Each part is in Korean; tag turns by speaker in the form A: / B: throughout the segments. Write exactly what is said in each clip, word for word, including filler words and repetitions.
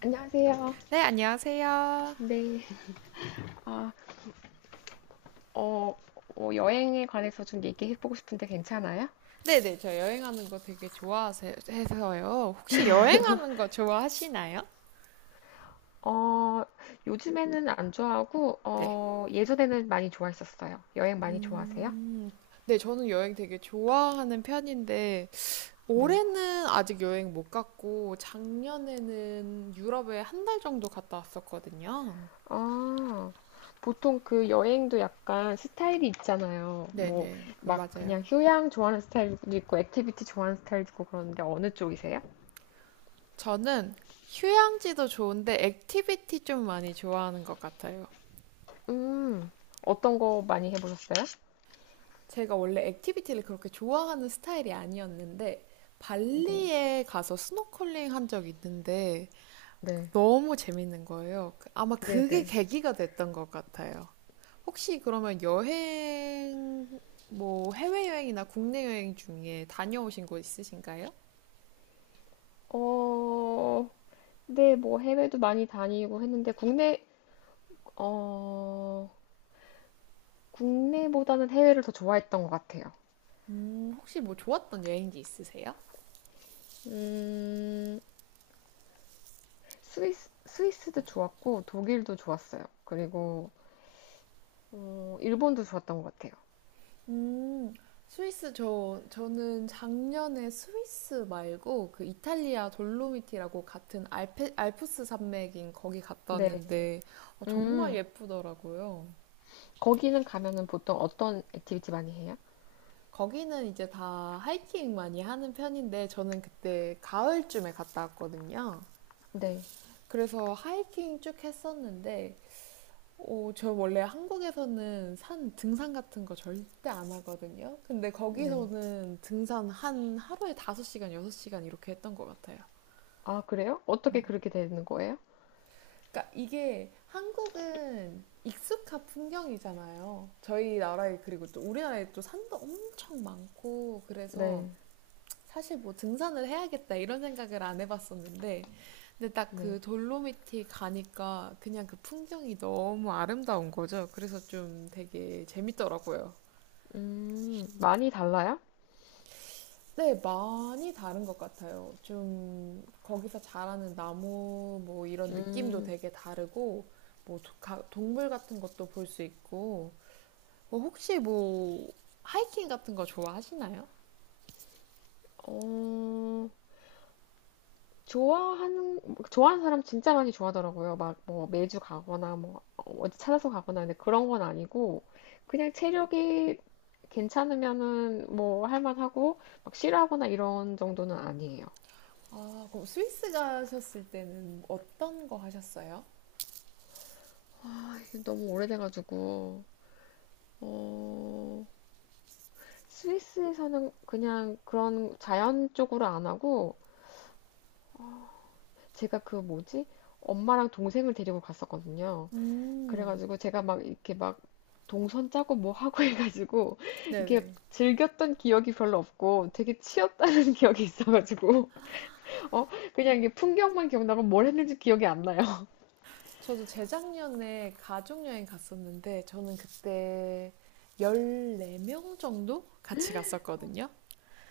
A: 안녕하세요.
B: 네, 안녕하세요.
A: 네. 아, 어, 어, 여행에 관해서 좀 얘기해보고 싶은데 괜찮아요?
B: 네네, 저 여행하는 거 되게 좋아해서요. 혹시 여행하는 거 좋아하시나요?
A: 어, 요즘에는 안 좋아하고,
B: 네.
A: 어, 예전에는 많이 좋아했었어요. 여행 많이 좋아하세요?
B: 음, 네, 저는 여행 되게 좋아하는 편인데,
A: 네.
B: 올해는 아직 여행 못 갔고, 작년에는 유럽에 한 달 정도 갔다 왔었거든요.
A: 아, 보통 그 여행도 약간 스타일이 있잖아요. 뭐,
B: 네네, 그
A: 막 그냥
B: 맞아요.
A: 휴양 좋아하는 스타일도 있고, 액티비티 좋아하는 스타일도 있고 그러는데 어느 쪽이세요?
B: 저는 휴양지도 좋은데, 액티비티 좀 많이 좋아하는 것 같아요.
A: 음, 어떤 거 많이 해보셨어요?
B: 제가 원래 액티비티를 그렇게 좋아하는 스타일이 아니었는데
A: 네.
B: 발리에 가서 스노클링 한 적이 있는데
A: 네.
B: 너무 재밌는 거예요. 아마 그게
A: 네네.
B: 계기가 됐던 것 같아요. 혹시 그러면 여행, 뭐 해외여행이나 국내 여행 중에 다녀오신 곳 있으신가요?
A: 어, 네, 뭐 해외도 많이 다니고 했는데 국내 어 국내보다는 해외를 더 좋아했던 것 같아요.
B: 음, 혹시 뭐 좋았던 여행지 있으세요?
A: 음 스위스 스위스도 좋았고 독일도 좋았어요. 그리고 어, 일본도 좋았던 것 같아요.
B: 음, 스위스 저 저는 작년에 스위스 말고 그 이탈리아 돌로미티라고 같은 알페, 알프스 산맥인 거기 갔다
A: 네,
B: 왔는데 어, 정말
A: 음
B: 예쁘더라고요.
A: 거기는 가면은 보통 어떤 액티비티 많이 해요?
B: 거기는 이제 다 하이킹 많이 하는 편인데 저는 그때 가을쯤에 갔다 왔거든요.
A: 네,
B: 그래서 하이킹 쭉 했었는데 어, 저 원래 한국에서는 산 등산 같은 거 절대 안 하거든요. 근데
A: 네.
B: 거기서는 등산 한 하루에 다섯 시간 여섯 시간 이렇게 했던 것 같아요.
A: 아 그래요? 어떻게 그렇게 되는 거예요?
B: 그러니까 이게 한국은 익숙한 풍경이잖아요. 저희 나라에. 그리고 또 우리나라에 또 산도 엄청 많고 그래서
A: 네,
B: 사실 뭐 등산을 해야겠다 이런 생각을 안 해봤었는데 근데 딱
A: 네.
B: 그 돌로미티 가니까 그냥 그 풍경이 너무 아름다운 거죠. 그래서 좀 되게 재밌더라고요.
A: 음 많이 달라요?
B: 네, 많이 다른 것 같아요. 좀 거기서 자라는 나무 뭐 이런 느낌도
A: 음,
B: 되게 다르고 뭐 도- 가- 동물 같은 것도 볼 수 있고 뭐 혹시 뭐 하이킹 같은 거 좋아하시나요?
A: 어. 좋아하는 좋아하는 사람 진짜 많이 좋아하더라고요. 막 뭐 매주 가거나 뭐 어디 찾아서 가거나 근데 그런 건 아니고 그냥 체력이 괜찮으면은 뭐 할만하고 막 싫어하거나 이런 정도는 아니에요.
B: 아, 그럼 스위스 가셨을 때는 어떤 거 하셨어요?
A: 아, 이게 너무 오래돼가지고 어, 스위스에서는 그냥 그런 자연 쪽으로 안 하고 제가 그 뭐지 엄마랑 동생을 데리고 갔었거든요.
B: 음,
A: 그래가지고 제가 막 이렇게 막 동선 짜고 뭐 하고 해가지고 이게
B: 네네.
A: 즐겼던 기억이 별로 없고 되게 치였다는 기억이 있어가지고 어 그냥 이게 풍경만 기억나고 뭘 했는지 기억이 안 나요.
B: 저도 재작년에 가족여행 갔었는데 저는 그때 열네 명 정도 같이 갔었거든요.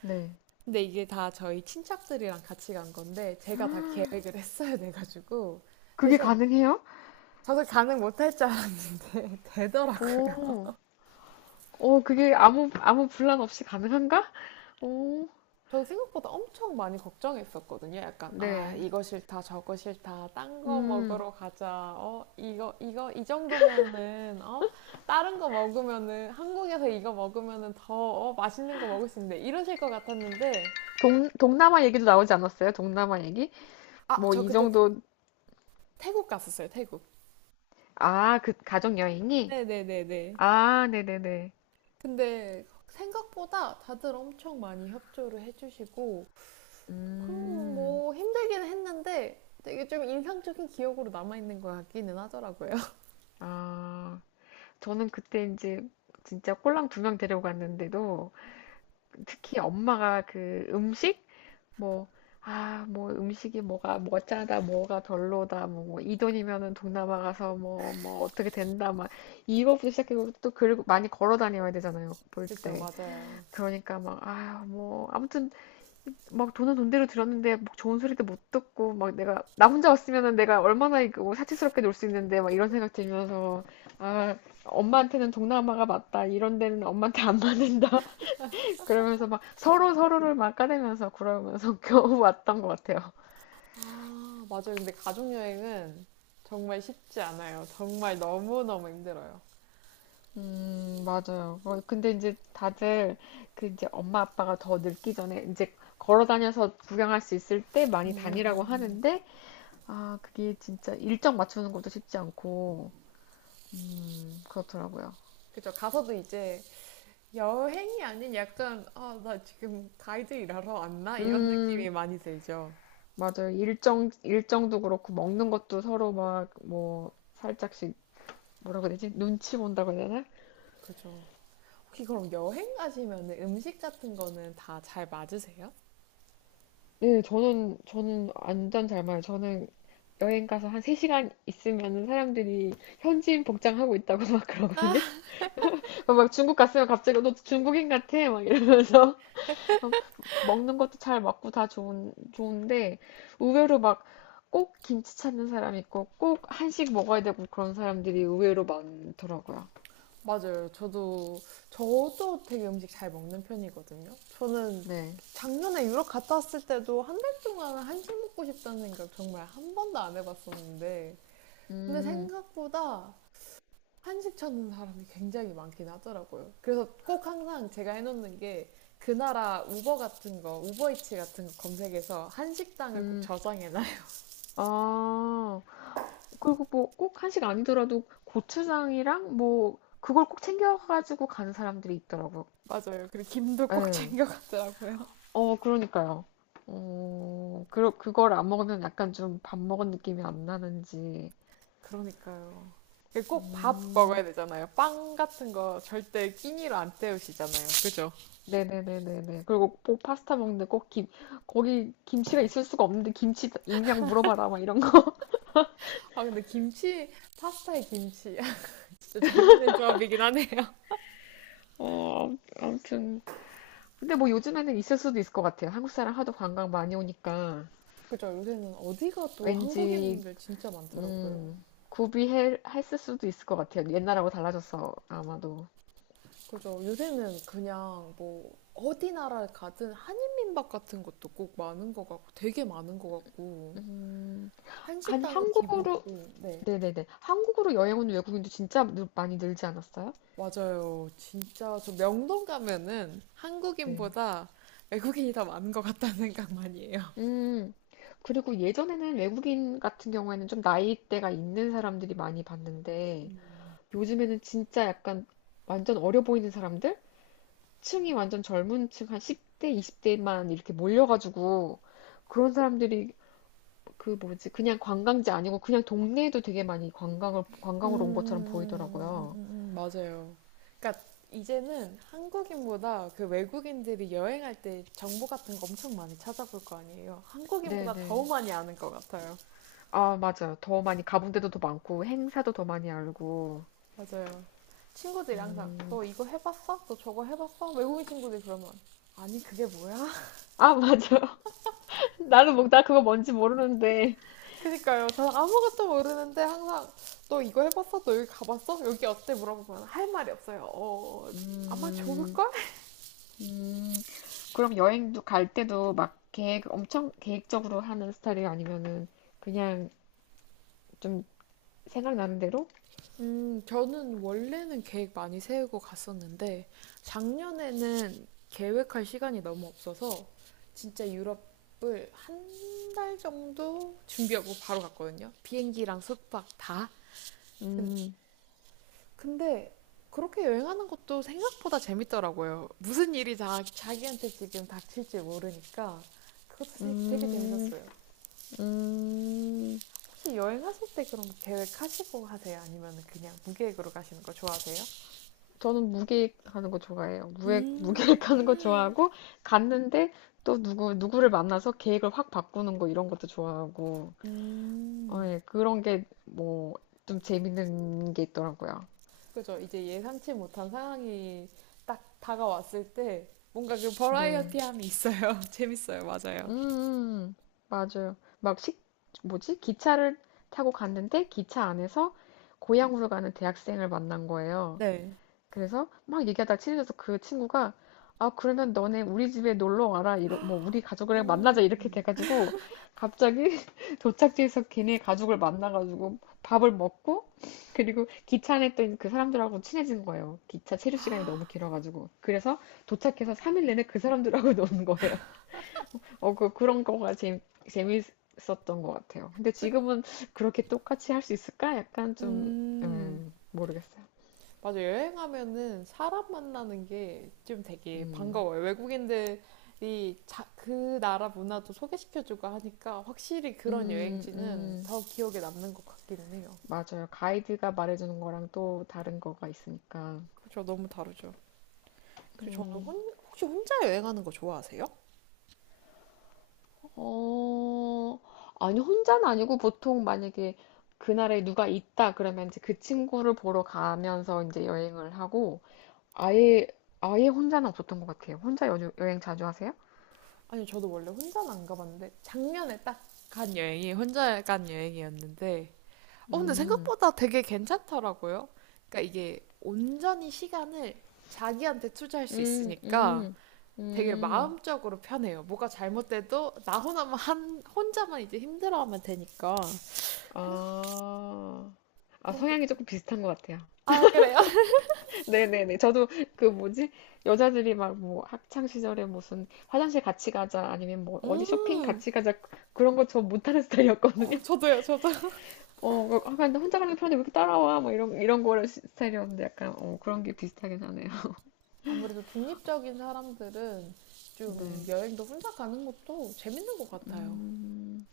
A: 네.
B: 근데 이게 다 저희 친척들이랑 같이 간 건데 제가 다 계획을 했어야 돼가지고
A: 그게
B: 대신
A: 가능해요?
B: 저도 가능 못할 줄 알았는데 되더라고요.
A: 오, 오, 그게 아무 아무 분란 없이 가능한가? 오,
B: 저도 생각보다 엄청 많이 걱정했었거든요. 약간 아
A: 네.
B: 이거 싫다 저거 싫다 딴 거
A: 음,
B: 먹으러 가자. 어 이거 이거 이 정도면은 어 다른 거 먹으면은 한국에서 이거 먹으면은 더 어, 맛있는 거 먹을 수 있는데 이러실 것 같았는데
A: 동, 동남아 얘기도 나오지 않았어요? 동남아 얘기?
B: 아
A: 뭐
B: 저
A: 이
B: 그때 태-
A: 정도
B: 태국 갔었어요. 태국.
A: 아, 그 가족 여행이?
B: 네네네네.
A: 아, 네네네.
B: 근데 생각보다 다들 엄청 많이 협조를 해주시고, 그럼
A: 음,
B: 뭐 힘들기는 했는데 되게 좀 인상적인 기억으로 남아있는 것 같기는 하더라고요.
A: 아, 저는 그때 이제 진짜 꼴랑 두 명 데려갔는데도 특히 엄마가 그 음식 뭐 아, 뭐 음식이 뭐가 뭐 짜다 뭐가 별로다 뭐, 이 돈이면은 동남아 가서 뭐 뭐 어떻게 된다 막 이거부터 시작해서 또고 많이 걸어 다녀야 되잖아요 볼
B: 그쵸,
A: 때
B: 맞아요.
A: 그러니까 막 아 뭐 아무튼 막 돈은 돈대로 들였는데 막 좋은 소리도 못 듣고 막 내가 나 혼자 왔으면은 내가 얼마나 이거 뭐 사치스럽게 놀 수 있는데 막 이런 생각 들면서 아 엄마한테는 동남아가 맞다 이런 데는 엄마한테 안 맞는다 그러면서 막 서로 서로를 막 까대면서 그러면서 겨우 왔던 것 같아요.
B: 아, 맞아요. 근데 가족여행은 정말 쉽지 않아요. 정말 너무너무 힘들어요.
A: 음 맞아요. 어, 근데 이제 다들 그 이제 엄마 아빠가 더 늙기 전에 이제 걸어 다녀서 구경할 수 있을 때 많이 다니라고 하는데 아 그게 진짜 일정 맞추는 것도 쉽지 않고. 음, 그렇더라고요.
B: 그쵸, 가서도 이제 여행이 아닌 약간, 아, 나 지금 가이드 일하러 왔나? 이런 느낌이
A: 음,
B: 많이 들죠.
A: 맞아요. 일정, 일정도 그렇고, 먹는 것도 서로 막, 뭐, 살짝씩, 뭐라고 해야 되지? 눈치 본다고 해야 되나?
B: 그죠. 혹시 그럼 여행 가시면 음식 같은 거는 다 잘 맞으세요?
A: 네, 저는, 저는 완전 잘 말해요. 저는 여행 가서 한 세 시간 있으면 사람들이 현지인 복장하고 있다고 막 그러거든요. 막 중국 갔으면 갑자기 너 중국인 같아? 막 이러면서. 어, 먹는 것도 잘 먹고 다 좋은, 좋은데, 의외로 막, 꼭 김치 찾는 사람 있고, 꼭 한식 먹어야 되고 그런 사람들이 의외로 많더라고요.
B: 맞아요. 저도 저도 되게 음식 잘 먹는 편이거든요. 저는
A: 네.
B: 작년에 유럽 갔다 왔을 때도 한 달 동안 한식 먹고 싶다는 생각 정말 한 번도 안 해봤었는데 근데
A: 음,
B: 생각보다 한식 찾는 사람이 굉장히 많긴 하더라고요. 그래서 꼭 항상 제가 해놓는 게 그 나라 우버 같은 거, 우버이츠 같은 거 검색해서 한식당을 꼭
A: 음.
B: 저장해놔요.
A: 아, 그리고 뭐, 꼭 한식 아니더라도 고추장이랑 뭐, 그걸 꼭 챙겨가지고 가는 사람들이 있더라고요.
B: 맞아요. 그리고 김도 꼭
A: 네.
B: 챙겨가더라고요.
A: 어, 그러니까요. 어, 그, 그걸 안 먹으면 약간 좀 밥 먹은 느낌이 안 나는지.
B: 그러니까요. 이게 꼭 밥
A: 음.
B: 먹어야 되잖아요. 빵 같은 거 절대 끼니로 안 때우시잖아요. 그죠?
A: 네네네네네. 그리고 꼭 파스타 먹는데 꼭 김, 거기 김치가 있을 수가 없는데 김치 있냐고 물어봐라, 막 이런 거.
B: 아, 근데 김치, 파스타에 김치. 진짜 재밌는 조합이긴 하네요.
A: 어, 아무튼. 근데 뭐 요즘에는 있을 수도 있을 것 같아요. 한국 사람 하도 관광 많이 오니까
B: 그죠? 요새는 어디 가도
A: 왠지,
B: 한국인분들 진짜 많더라고요.
A: 음, 구비했을 수도 있을 것 같아요. 옛날하고 달라져서 아마도.
B: 그죠? 요새는 그냥 뭐, 어디 나라를 가든 한인민박 같은 것도 꼭 많은 것 같고, 되게 많은 것 같고,
A: 음, 아니,
B: 한식당은
A: 한국으로,
B: 기본이고, 네.
A: 네네네. 한국으로 여행 온 외국인도 진짜 늘, 많이 늘지 않았어요?
B: 맞아요. 진짜 저 명동 가면은
A: 네.
B: 한국인보다 외국인이 더 많은 것 같다는 생각 많이 해요.
A: 음, 그리고 예전에는 외국인 같은 경우에는 좀 나이대가 있는 사람들이 많이 봤는데, 요즘에는 진짜 약간 완전 어려 보이는 사람들? 층이 완전 젊은 층, 한 십 대, 이십 대만 이렇게 몰려가지고, 그런 사람들이 그 뭐지, 그냥 관광지 아니고 그냥 동네에도 되게 많이 관광을,
B: 음, 음,
A: 관광으로 온 것처럼
B: 음,
A: 보이더라고요.
B: 음, 음, 맞아요. 그러니까 이제는 한국인보다 그 외국인들이 여행할 때 정보 같은 거 엄청 많이 찾아볼 거 아니에요. 한국인보다 더
A: 네네.
B: 많이 아는 것 같아요.
A: 아, 맞아요. 더 많이 가본 데도 더 많고, 행사도 더 많이 알고.
B: 맞아요. 친구들이 항상
A: 음.
B: 너 이거 해봤어? 너 저거 해봤어? 외국인 친구들이 그러면 아니 그게 뭐야?
A: 아, 맞아. 나는 뭐, 나 그거 뭔지 모르는데.
B: 그니까요. 저는 아무것도 모르는데 항상 너 이거 해봤어? 너 여기 가봤어? 여기 어때? 물어보면 할 말이 없어요. 어, 아마
A: 음,
B: 좋을걸?
A: 음. 그럼 여행도 갈 때도 막 계획 엄청 계획적으로 하는 스타일이 아니면은 그냥 좀 생각나는 대로?
B: 음, 저는 원래는 계획 많이 세우고 갔었는데, 작년에는 계획할 시간이 너무 없어서, 진짜 유럽을 한 달 정도 준비하고 바로 갔거든요. 비행기랑 숙박 다.
A: 음,
B: 근데 그렇게 여행하는 것도 생각보다 재밌더라고요. 무슨 일이 자, 자기한테 지금 닥칠지 모르니까 그것도 되게, 되게
A: 음,
B: 재밌었어요.
A: 음.
B: 혹시 여행하실 때 그럼 계획하시고 하세요? 아니면 그냥 무계획으로 가시는 거 좋아하세요?
A: 저는 무계획하는 거 좋아해요. 무획,
B: 음,
A: 무계획하는 거 좋아하고 갔는데 또 누구 누구를 만나서 계획을 확 바꾸는 거 이런 것도 좋아하고 어,
B: 음,
A: 예, 그런 게 뭐 좀 재밌는 게 있더라고요.
B: 그죠. 이제 예상치 못한 상황이 딱 다가왔을 때 뭔가 그
A: 네.
B: 버라이어티함이 있어요. 재밌어요. 맞아요.
A: 음, 음. 맞아요. 막 식, 뭐지? 기차를 타고 갔는데 기차 안에서 고향으로 가는 대학생을 만난 거예요.
B: 네.
A: 그래서 막 얘기하다 친해져서 그 친구가 아, 그러면 너네 우리 집에 놀러 와라. 이러, 뭐, 우리 가족을
B: 음,
A: 만나자. 이렇게 돼가지고 갑자기 도착지에서 걔네 가족을 만나가지고 밥을 먹고 그리고 기차 안에 있던 그 사람들하고 친해진 거예요. 기차 체류 시간이 너무 길어가지고. 그래서 도착해서 삼 일 내내 그 사람들하고 노는 거예요. 어, 그, 그런 거가 재, 재밌었던 것 같아요. 근데
B: 끝.
A: 지금은 그렇게 똑같이 할 수 있을까? 약간 좀,
B: 음.
A: 음, 모르겠어요.
B: 맞아, 여행하면은 사람 만나는 게 좀 되게
A: 음,
B: 반가워요. 외국인들이 자, 그 나라 문화도 소개시켜주고 하니까 확실히 그런
A: 음,
B: 여행지는
A: 음,
B: 더 기억에 남는 것 같기는 해요.
A: 맞아요. 가이드가 말해주는 거랑 또 다른 거가 있으니까.
B: 그렇죠, 너무 다르죠. 그리고 저는
A: 음,
B: 혼, 혹시 혼자 여행하는 거 좋아하세요?
A: 어, 아니, 혼자는 아니고 보통 만약에 그날에 누가 있다 그러면 이제 그 친구를 보러 가면서 이제 여행을 하고 아예, 아예 혼자는 없었던 것 같아요. 혼자 여, 여행 자주 하세요?
B: 아니, 저도 원래 혼자는 안 가봤는데 작년에 딱 간 여행이 혼자 간 여행이었는데, 어, 근데
A: 음.
B: 생각보다 되게 괜찮더라고요. 그러니까 이게 온전히 시간을 자기한테 투자할 수
A: 음,
B: 있으니까.
A: 음,
B: 되게
A: 음.
B: 마음적으로 편해요. 뭐가 잘못돼도 나 혼자만 한 혼자만 이제 힘들어하면 되니까 생각
A: 아, 아,
B: 그런 게.
A: 성향이 조금 비슷한 것 같아요.
B: 아 그래요?
A: 네네네. 저도 그 뭐지? 여자들이 막 뭐 학창 시절에 무슨 화장실 같이 가자 아니면 뭐 어디 쇼핑
B: 음,
A: 같이 가자 그런 거 저 못하는
B: 어,
A: 스타일이었거든요.
B: 저도요, 저도.
A: 어, 막, 아, 근데 혼자 가는 게 편한데 왜 이렇게 따라와? 뭐 이런, 이런 거를 시- 스타일이었는데 약간 어, 그런 게 비슷하긴 하네요.
B: 아무래도 독립적인 사람들은 좀
A: 네.
B: 여행도 혼자 가는 것도 재밌는 것 같아요.
A: 음,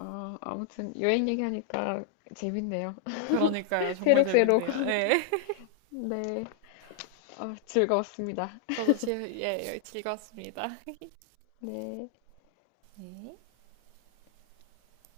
A: 아, 아무튼 여행 얘기하니까 재밌네요.
B: 그러니까요. 정말
A: 새록새록
B: 재밌네요. 네.
A: 아, 즐거웠습니다.
B: 저도 지, 예, 즐거웠습니다. 네.